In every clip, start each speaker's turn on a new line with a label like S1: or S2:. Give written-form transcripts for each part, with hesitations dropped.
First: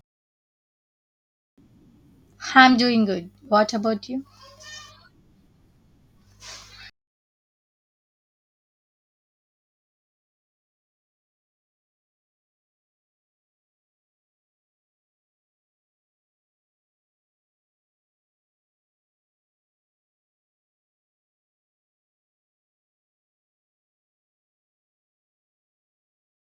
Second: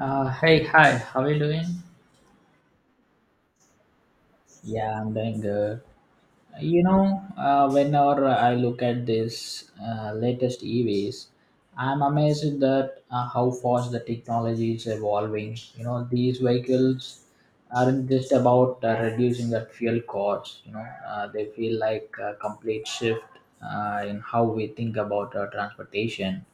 S1: Hey, hi, how are you doing?
S2: I'm doing good. What about you?
S1: Yeah, I'm doing good. Whenever I look at this latest EVs, I'm amazed that how fast the technology is evolving. You know, these vehicles aren't just about reducing the fuel costs. They feel like a complete shift in how we think about transportation.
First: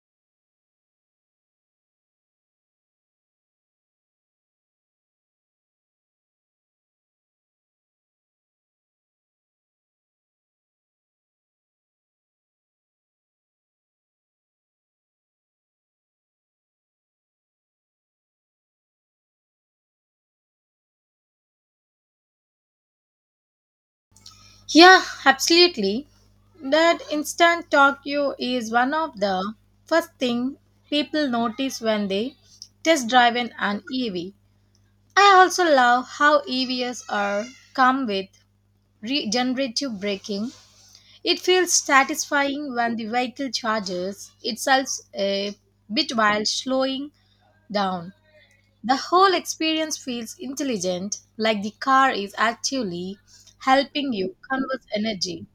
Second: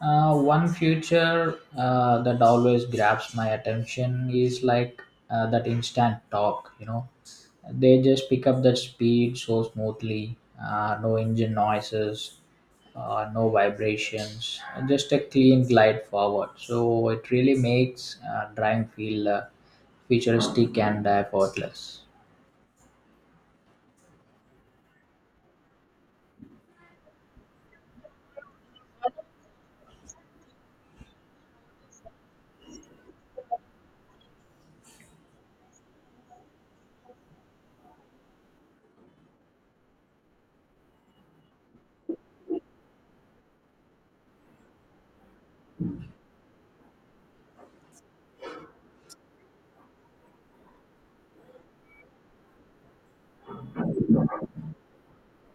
S1: One feature that always grabs my attention is like that instant talk, They just pick up that speed so smoothly, no engine noises, no vibrations, just a clean glide forward. So it really makes driving feel futuristic and effortless.
S2: Yeah, absolutely. That instant Tokyo is one of the first thing people notice when they test drive in an EV. I also love how EVs are come with regenerative braking. It feels satisfying when the vehicle charges itself a bit while slowing down. The whole experience feels intelligent, like the car is actually helping you conserve energy.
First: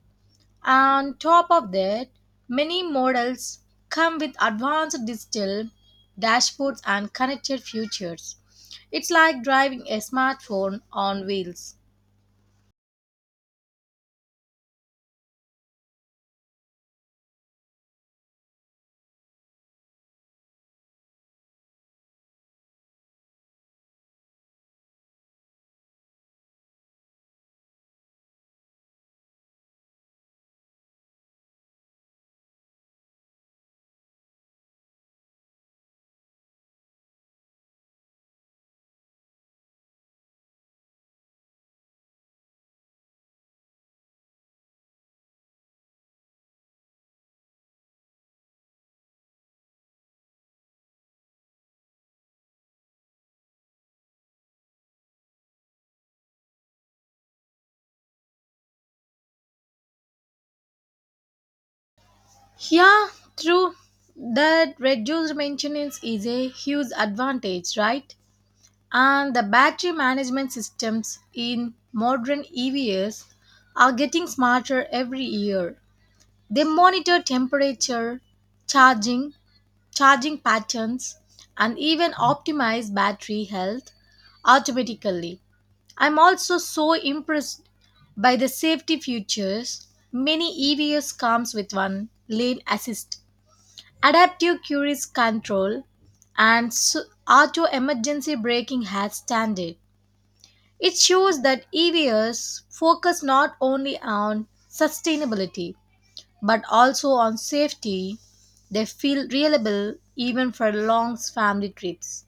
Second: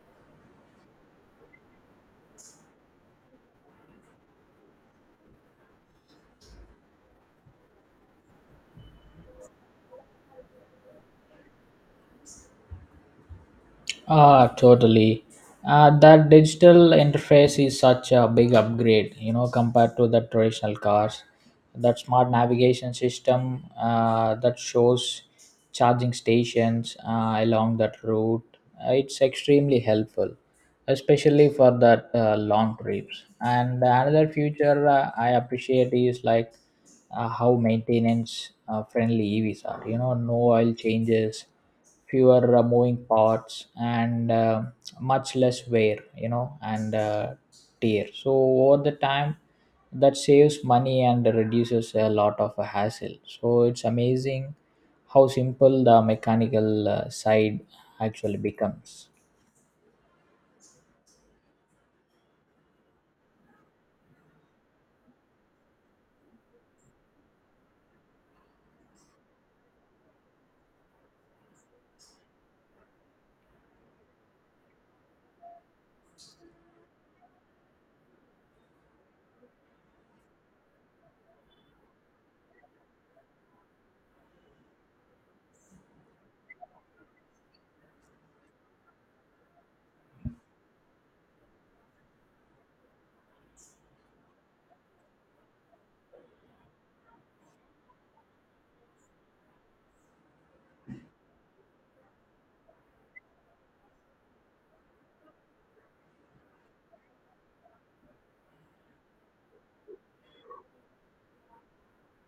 S2: On top of that, many models come with advanced digital dashboards and connected features. It's like driving a smartphone on wheels.
S1: Ah, totally. That digital interface is such a big upgrade, you know, compared to the traditional cars. That smart navigation system that shows charging stations along that route, it's extremely helpful, especially for that long trips. And another feature I appreciate is like how maintenance friendly EVs are. You know, no oil changes, fewer moving parts, and much less wear, you know, and tear, so over the time that saves money and reduces a lot of hassle. So it's amazing how simple the mechanical side actually becomes.
S2: Yeah, true. That reduced maintenance is a huge advantage, right? And the battery management systems in modern EVs are getting smarter every year. They monitor temperature, charging, charging patterns, and even optimize battery health automatically. I'm also so impressed by the safety features many EVs comes with one lane assist, adaptive cruise control, and auto emergency braking as standard. It shows that EVs focus not only on sustainability but also on safety. They feel reliable even for long family trips.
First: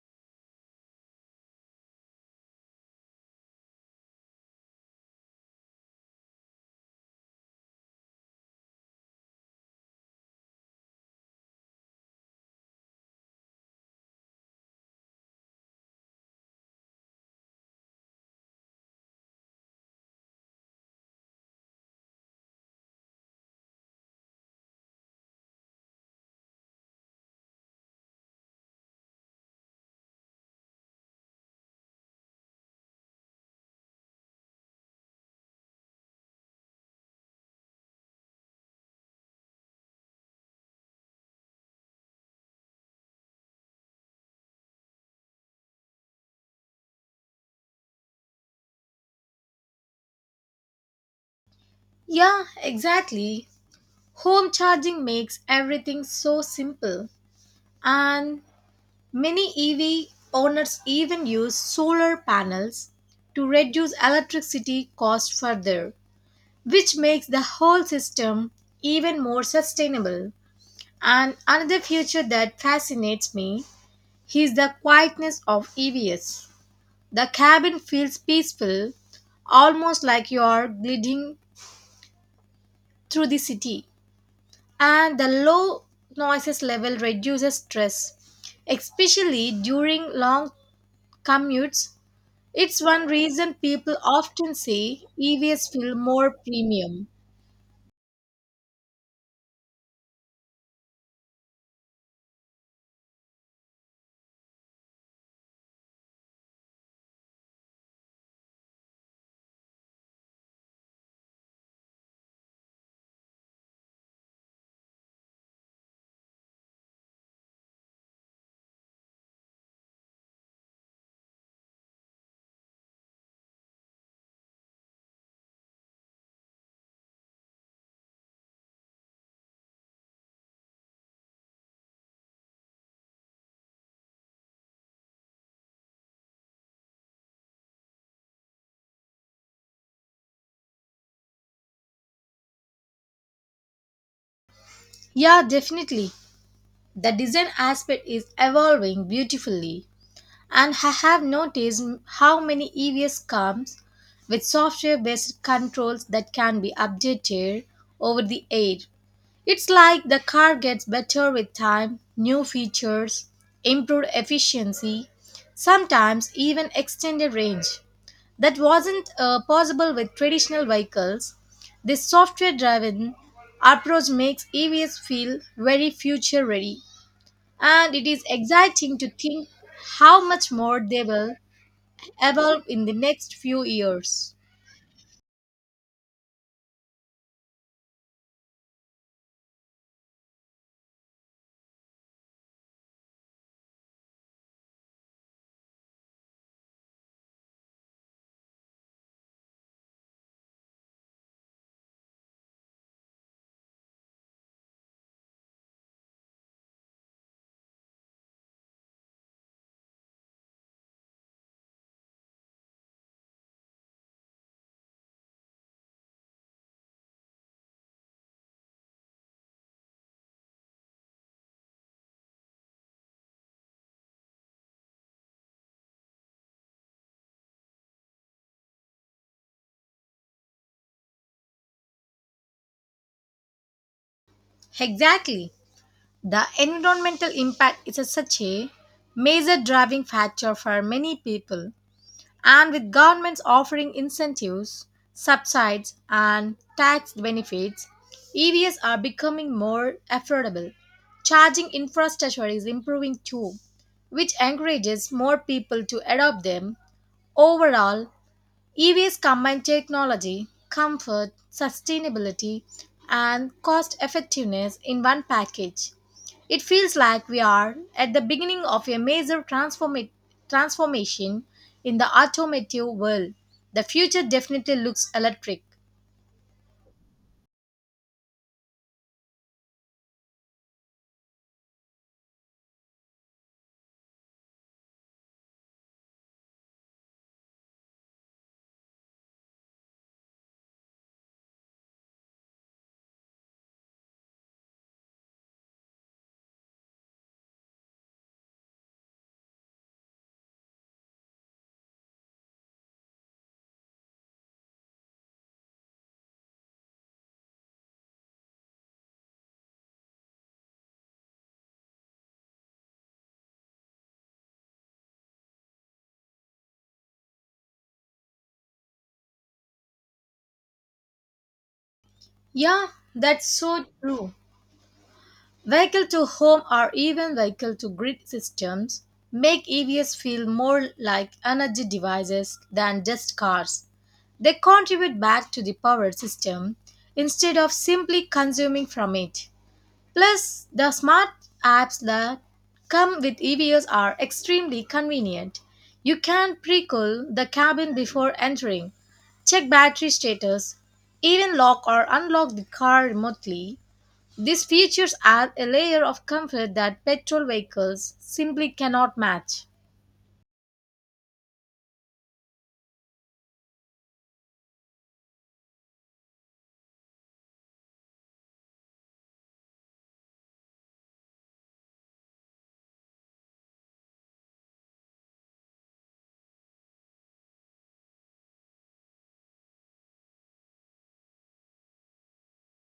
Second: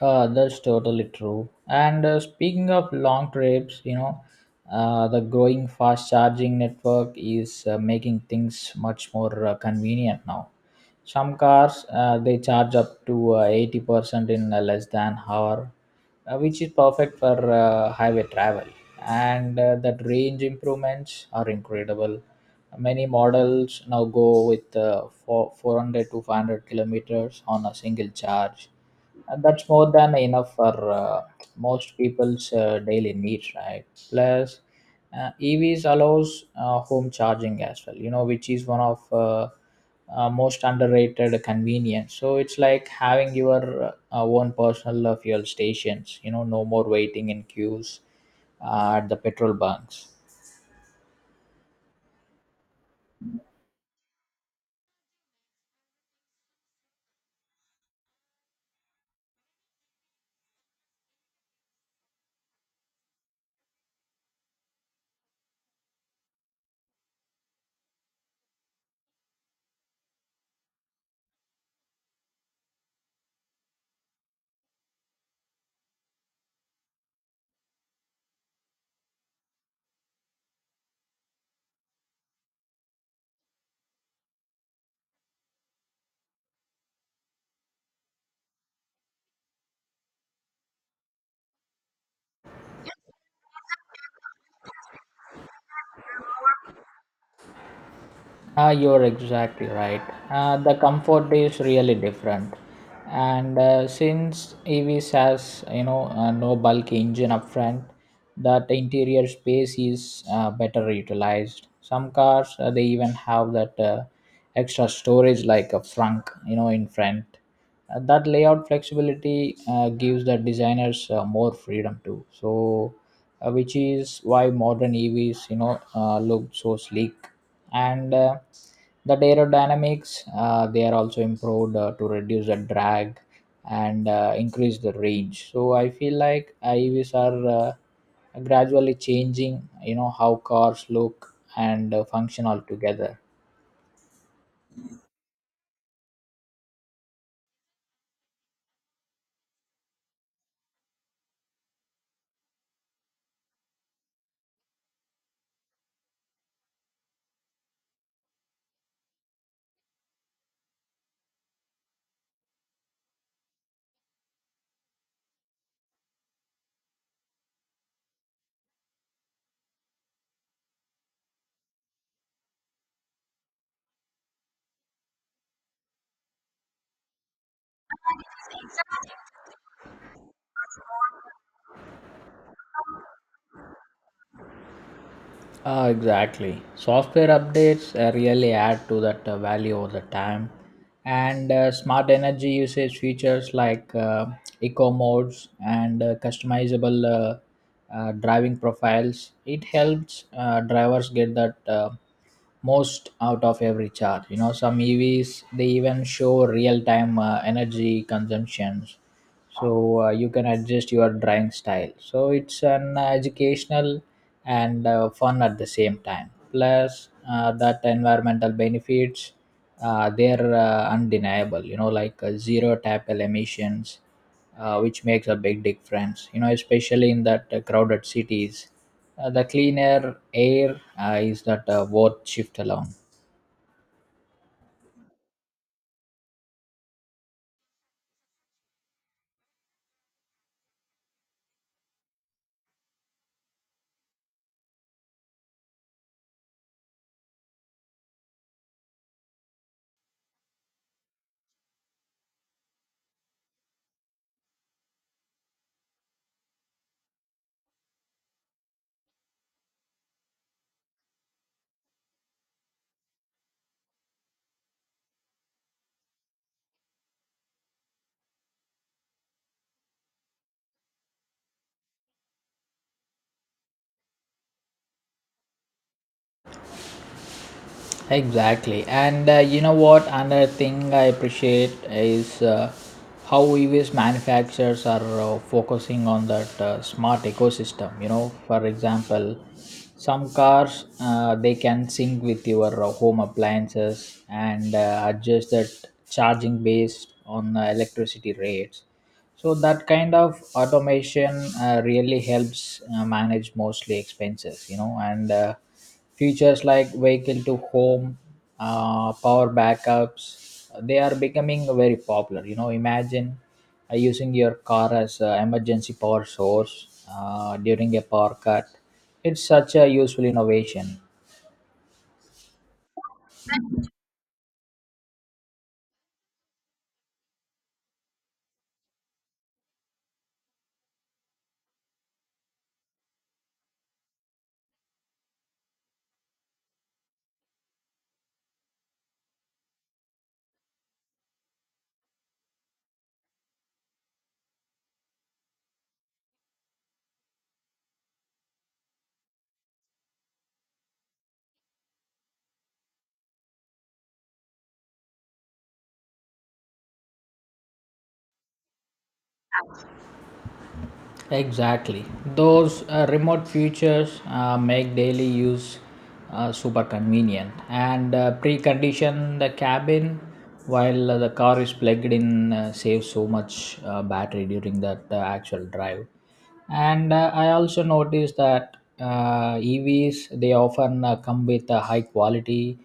S1: That's totally true. And speaking of long trips, you know, the growing fast charging network is making things much more convenient now. Some cars, they charge up to 80% in less than an hour, which is perfect for highway travel. And that range improvements are incredible. Many models now go with 400 to 500 kilometers on a single charge, and that's more than enough for most people's daily needs, right? Plus, EVs allows home charging as well, you know, which is one of most underrated convenience. So it's like having your own personal fuel stations, you know, no more waiting in queues at the petrol bunks.
S2: Yeah, exactly. Home charging makes everything so simple. And many EV owners even use solar panels to reduce electricity costs further, which makes the whole system even more sustainable. And another feature that fascinates me is the quietness of EVS. The cabin feels peaceful, almost like you are gliding through the city. And the low noises level reduces stress, especially during long commutes. It's one reason people often say EVS feel more premium.
S1: Ah, you're exactly right. The comfort is really different, and since EVs has, you know, no bulky engine up front, that interior space is better utilized. Some cars, they even have that extra storage like a trunk, you know, in front. That layout flexibility gives the designers more freedom too. So, which is why modern EVs, you know, look so sleek, and the aerodynamics, they are also improved to reduce the drag and increase the range. So, I feel like EVs are gradually changing, you know, how cars look and function altogether.
S2: Yeah, definitely. The design aspect is evolving beautifully. And I have noticed how many EVs comes with software-based controls that can be updated over the air. It's like the car gets better with time, new features, improved efficiency, sometimes even extended range. That wasn't possible with traditional vehicles. This software-driven approach makes EVs feel very future-ready, and it is exciting to think how much more they will evolve in the next few years.
S1: Ah, exactly. Software updates really add to that value over the time. And smart energy usage features like eco modes and customizable driving profiles. It helps drivers get that most out of every charge. You know, some EVs, they even show real time energy consumptions, so you can adjust your drawing style. So it's an educational and fun at the same time. Plus, that environmental benefits, they're undeniable, you know, like zero tackle emissions, which makes a big difference, you know, especially in that crowded cities. The cleaner air is that worth shift alone.
S2: Exactly. The environmental impact is a such a major driving factor for many people, and with governments offering incentives, subsidies, and tax benefits, EVs are becoming more affordable. Charging infrastructure is improving too, which encourages more people to adopt them. Overall, EVs combine technology, comfort, sustainability, and cost effectiveness in one package. It feels like we are at the beginning of a major transformation in the automotive world. The future definitely looks electric.
S1: Exactly. And you know what? Another thing I appreciate is how EVs manufacturers are focusing on that smart ecosystem. You know, for example, some cars, they can sync with your home appliances and adjust that charging based on electricity rates. So that kind of automation really helps manage mostly expenses. You know, and features like vehicle to home power backups, they are becoming very popular. You know, imagine using your car as an emergency power source during a power cut. It's such a useful innovation.
S2: Yeah, that's so true. Vehicle to home or even vehicle to grid systems make EVs feel more like energy devices than just cars. They contribute back to the power system instead of simply consuming from it. Plus, the smart apps that come with EVs are extremely convenient. You can pre cool the cabin before entering, check battery status, even lock or unlock the car remotely. These features add a layer of comfort that petrol vehicles simply cannot match.
S1: Exactly. Those remote features make daily use super convenient, and precondition the cabin while the car is plugged in saves so much battery during that actual drive. And I also noticed that EVs, they often come with a high quality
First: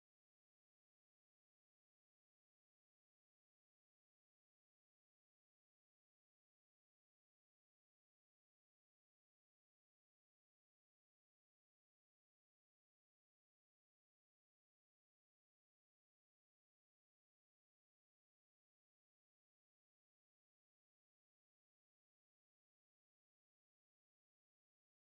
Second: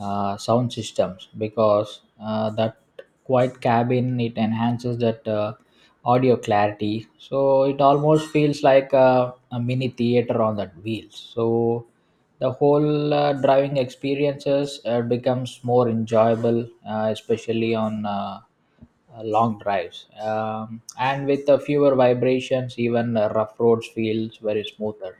S1: sound systems, because that quiet cabin, it enhances that audio clarity. So it almost feels like a mini theater on that wheels. So the whole driving experiences becomes more enjoyable, especially on long drives, and with the fewer vibrations, even rough roads feels very smoother.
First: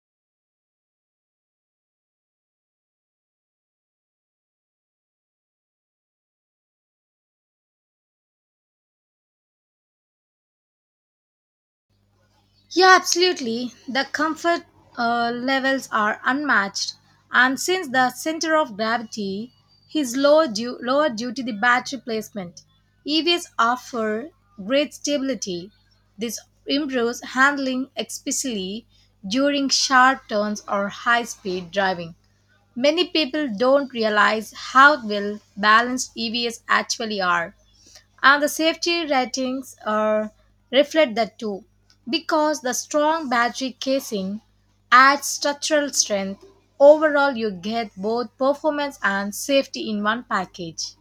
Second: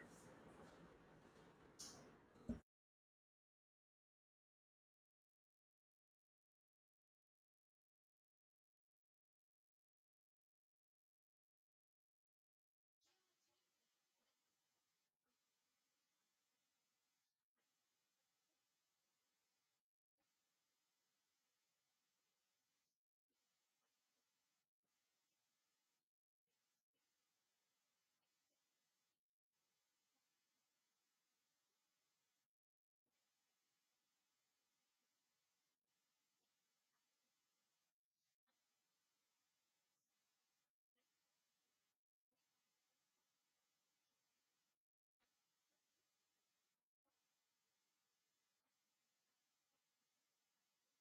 S2: Yeah, absolutely. The comfort levels are unmatched, and since the center of gravity is lower due to the battery placement, EVs offer great stability. This improves handling, especially during sharp turns or high speed driving. Many people don't realize how well balanced EVs actually are, and the safety ratings are reflect that too, because the strong battery casing adds structural strength. Overall, you get both performance and safety in one package.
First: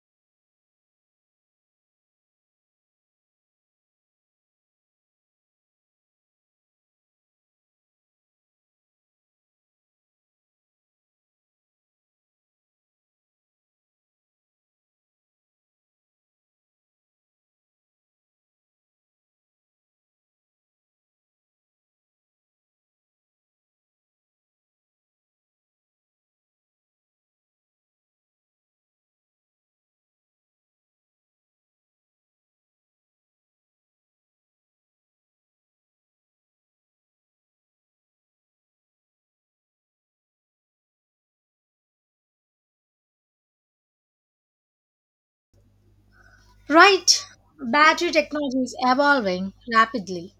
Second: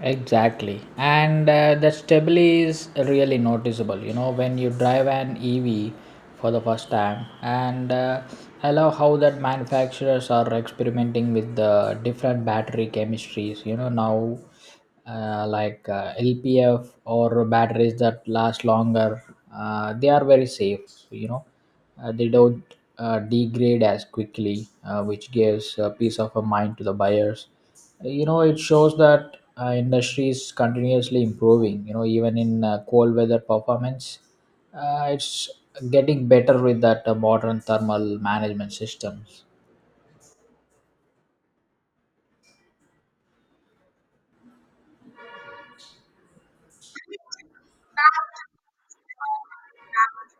S1: Exactly. And the stability is really noticeable, you know, when you drive an EV for the first time. And I love how that manufacturers are experimenting with the different battery chemistries, you know, now, like LPF or batteries that last longer. They are very safe, you know, they don't degrade as quickly, which gives peace of a mind to the buyers. You know, it shows that industry is continuously improving, you know, even in cold weather performance, it's getting better with that modern thermal management systems.
S2: Right, battery technology is evolving rapidly,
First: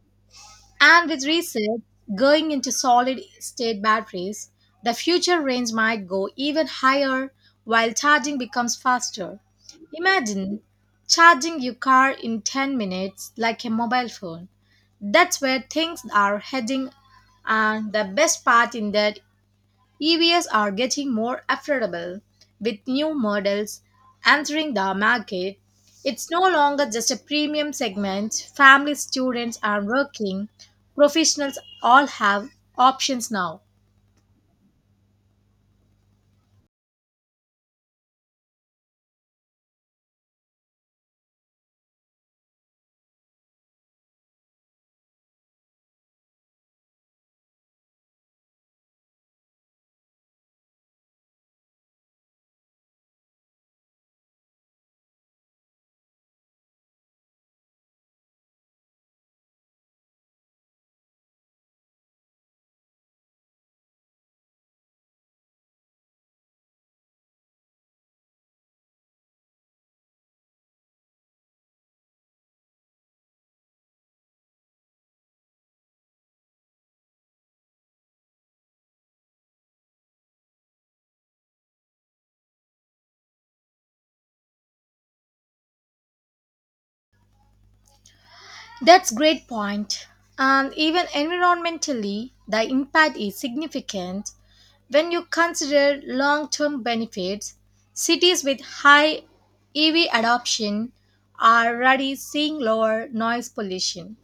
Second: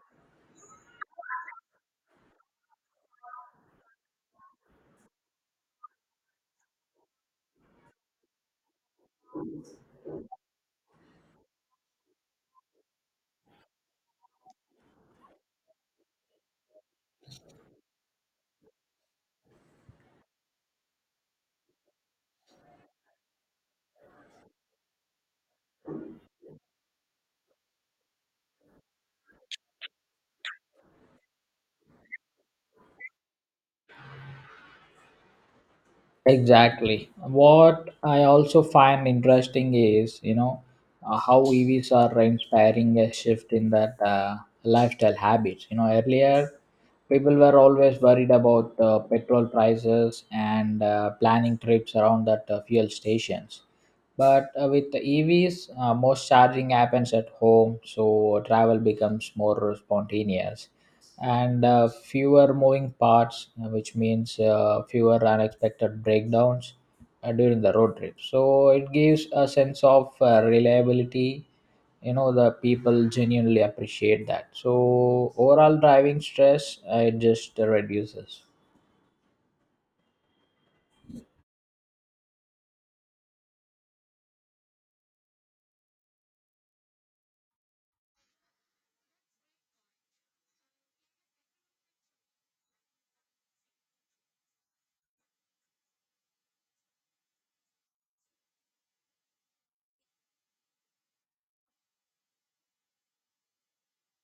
S2: and with research going into solid state batteries, the future range might go even higher while charging becomes faster. Imagine charging your car in 10 minutes like a mobile phone. That's where things are heading, and the best part in that EVs are getting more affordable with new models entering the market. It's no longer just a premium segment. Families, students and working professionals all have options now.
S1: Exactly. What I also find interesting is, you know, how EVs are inspiring a shift in that lifestyle habits. You know, earlier people were always worried about petrol prices and planning trips around that fuel stations. But with the EVs, most charging happens at home, so travel becomes more spontaneous, and fewer moving parts, which means fewer unexpected breakdowns during the road trip. So it gives a sense of reliability. You know, the people genuinely appreciate that. So overall driving stress, it just reduces.
S2: That's great point. And even environmentally, the impact is significant when you consider long-term benefits. Cities with high EV adoption are already seeing lower noise pollution,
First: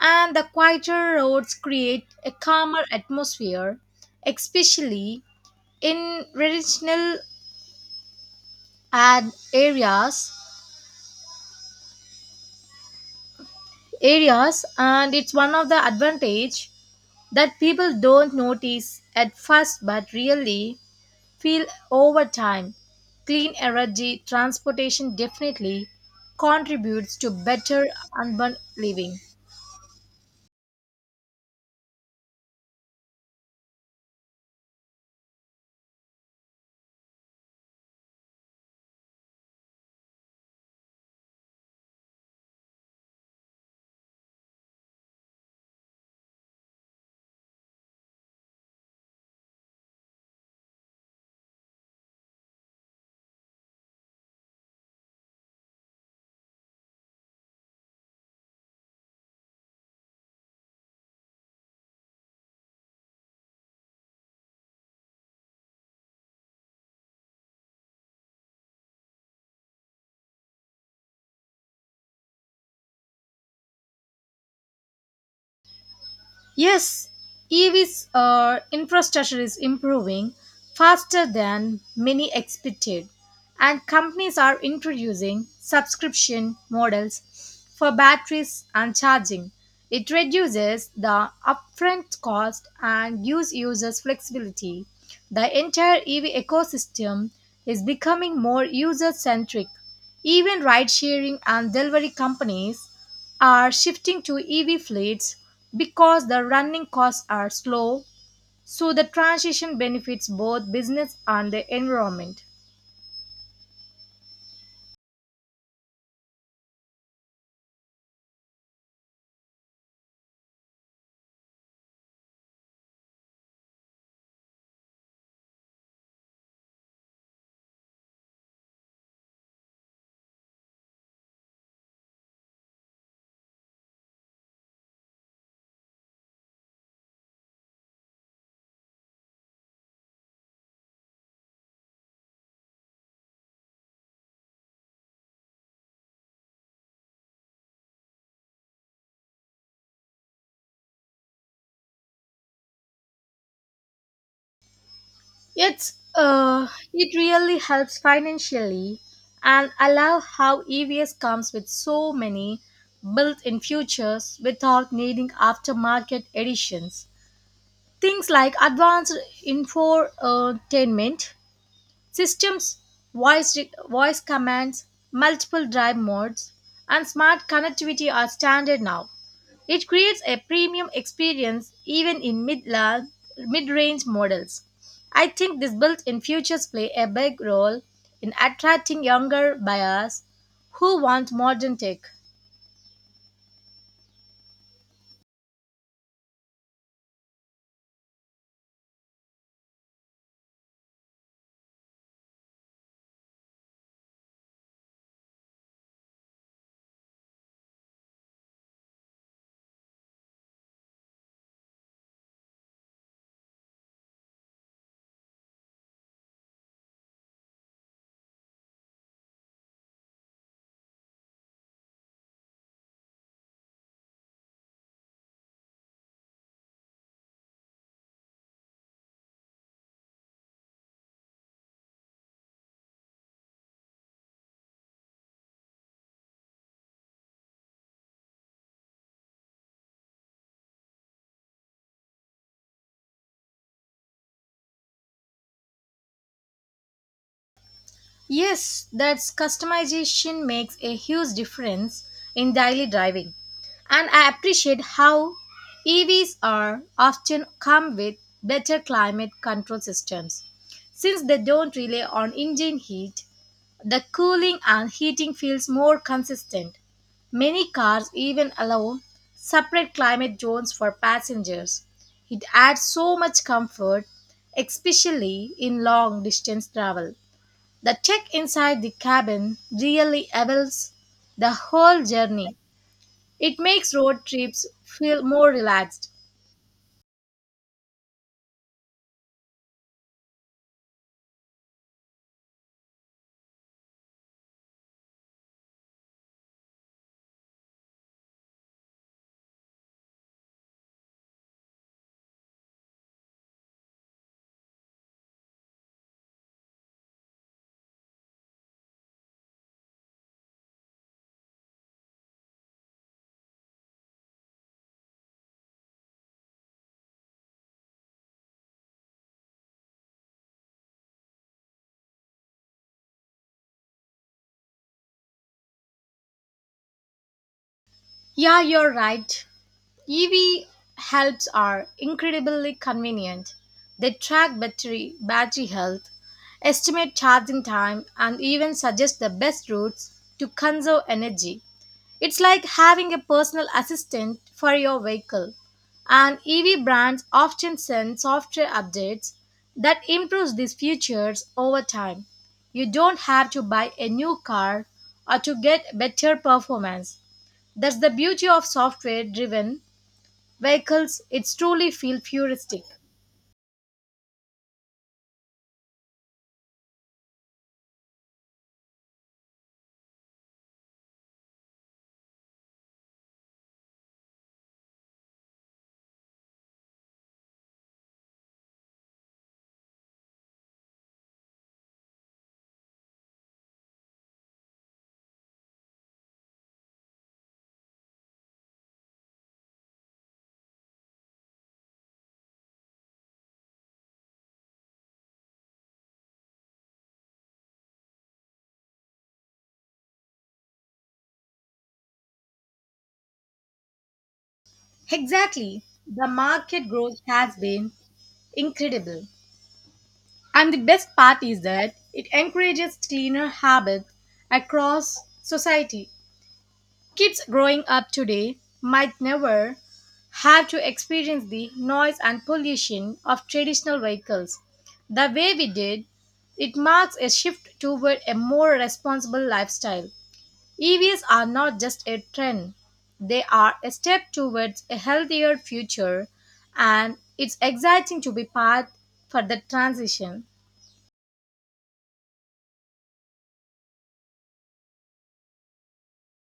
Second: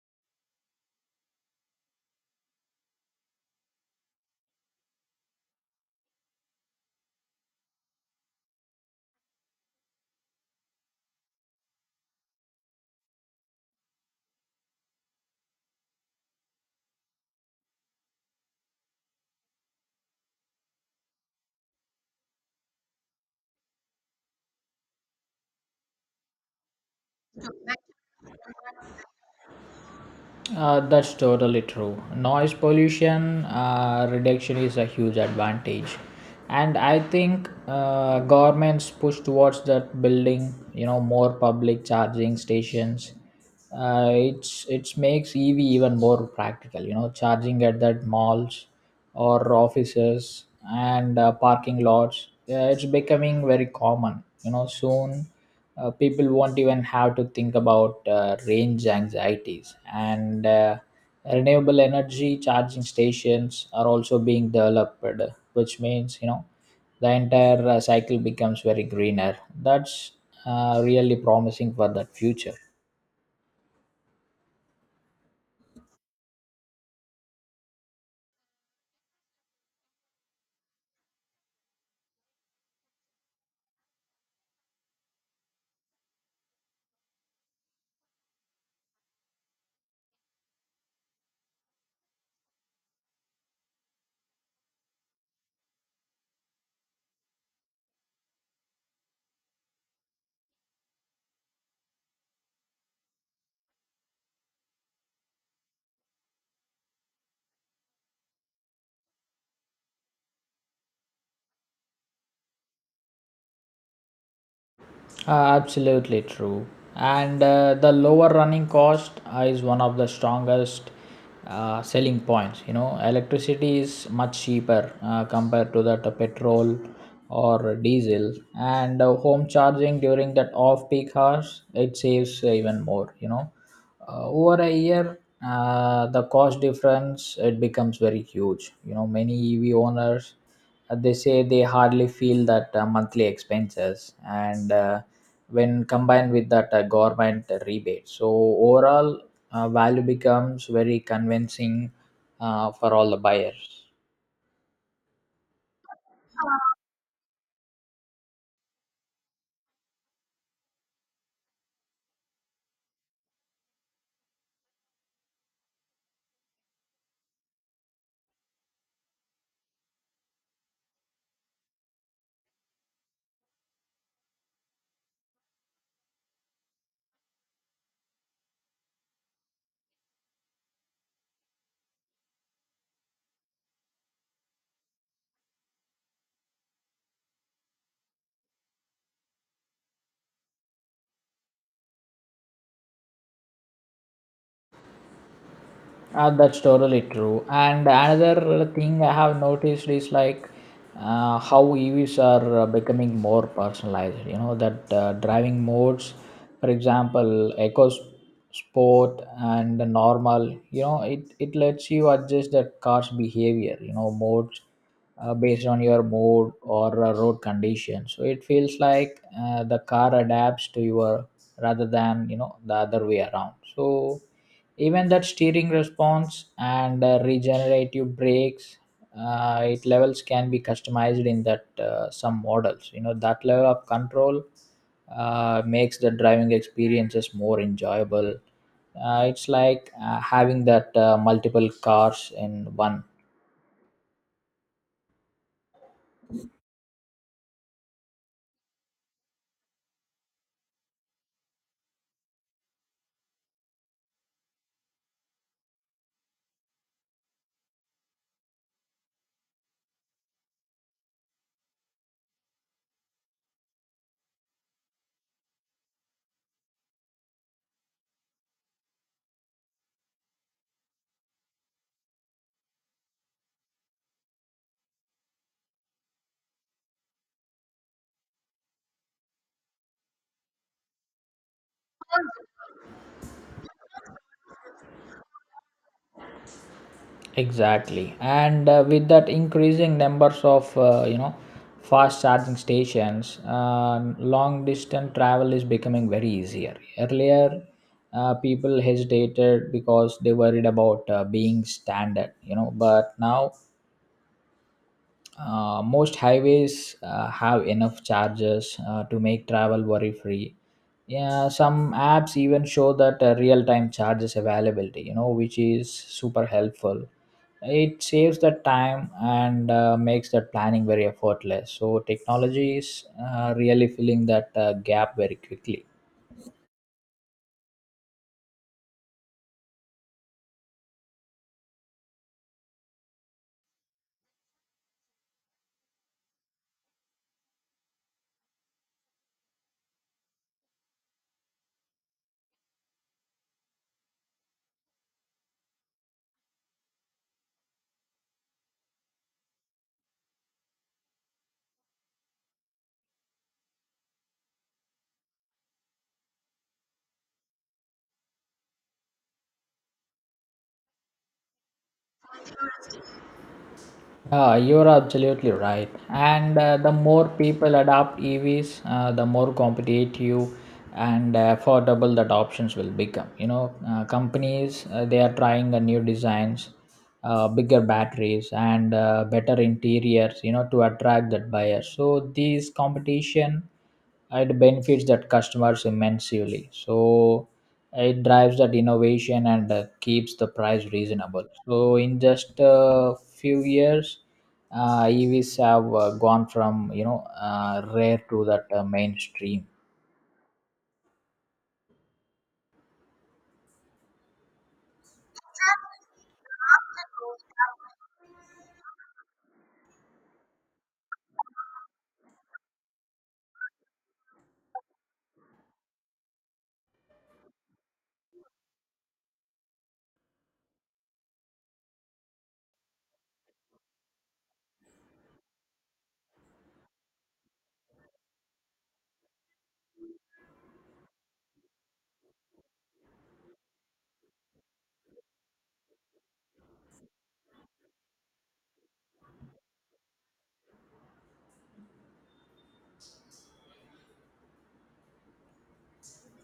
S2: and the quieter roads create a calmer atmosphere, especially in regional ad areas. Areas, and it's one of the advantage that people don't notice at first, but really feel over time. Clean energy transportation definitely contributes to better urban living.
S1: That's totally true. Noise pollution reduction is a huge advantage, and I think governments push towards that building. You know, more public charging stations. It makes EV even more practical. You know, charging at that malls or offices and parking lots. It's becoming very common. You know, soon people won't even have to think about range anxieties, and renewable energy charging stations are also being developed, which means, you know, the entire cycle becomes very greener. That's really promising for that future.
S2: Yes, EVs infrastructure is improving faster than many expected, and companies are introducing subscription models for batteries and charging. It reduces the upfront cost and gives users flexibility. The entire EV ecosystem is becoming more user centric. Even ride sharing and delivery companies are shifting to EV fleets because the running costs are slow, so the transition benefits both business and the environment.
S1: Absolutely true. And the lower running cost is one of the strongest selling points. You know, electricity is much cheaper compared to that petrol or diesel, and home charging during that off peak hours, it saves even more. You know, over a year, the cost difference, it becomes very huge. You know, many EV owners, they say they hardly feel that monthly expenses, and when combined with that government rebate, so overall value becomes very convincing for all the buyers.
S2: It really helps financially, and I love how EVs comes with so many built-in features without needing aftermarket additions. Things like advanced infotainment, systems, voice, voice commands, multiple drive modes, and smart connectivity are standard now. It creates a premium experience even in mid range models. I think these built in features play a big role in attracting younger buyers who want modern tech.
S1: That's totally true. And another thing I have noticed is like how EVs are becoming more personalized. You know that driving modes, for example, Sport and the normal. You know, it lets you adjust the car's behavior. You know, modes based on your mood or road condition, so it feels like the car adapts to your, rather than, you know, the other way around. So even that steering response and regenerative brakes, it levels can be customized in that some models. You know, that level of control makes the driving experiences more enjoyable. It's like having that multiple cars in one.
S2: Yes, that's customization makes a huge difference in daily driving. And I appreciate how EVs are often come with better climate control systems. Since they don't rely on engine heat, the cooling and heating feels more consistent. Many cars even allow separate climate zones for passengers. It adds so much comfort, especially in long distance travel. The tech inside the cabin really elevates the whole journey. It makes road trips feel more relaxed.
S1: Exactly, and with that increasing numbers of, you know, fast charging stations, long distance travel is becoming very easier. Earlier, people hesitated because they worried about being stranded, you know, but now most highways have enough charges to make travel worry free. Yeah, some apps even show that real time charges availability, you know, which is super helpful. It saves the time and makes that planning very effortless. So, technology is really filling that gap very quickly.
S2: Yeah, you're right. EV helps are incredibly convenient. They track battery health, estimate charging time, and even suggest the best routes to conserve energy. It's like having a personal assistant for your vehicle. And EV brands often send software updates that improves these features over time. You don't have to buy a new car or to get better performance. That's the beauty of software driven vehicles. It's truly feel futuristic.
S1: You're absolutely right. And the more people adopt EVs, the more competitive and affordable that options will become. You know, companies, they are trying the new designs, bigger batteries, and better interiors. You know, to attract that buyer. So these competition, it benefits that customers immensely. So it drives that innovation and keeps the price reasonable. So in just a few years, EVs have gone from, you know, rare to that mainstream.
S2: Exactly. The market growth has been incredible. And the best part is that it encourages cleaner habits across society. Kids growing up today might never have to experience the noise and pollution of traditional vehicles the way we did. It marks a shift toward a more responsible lifestyle. EVs are not just a trend, they are a step towards a healthier future, and it's exciting to be part for the transition.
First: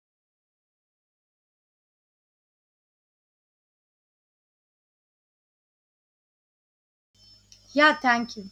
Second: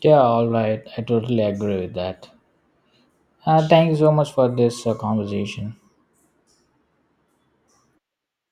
S1: Yeah, all right, I totally agree with that. Thank you so much for this conversation.
S2: Yeah, thank you.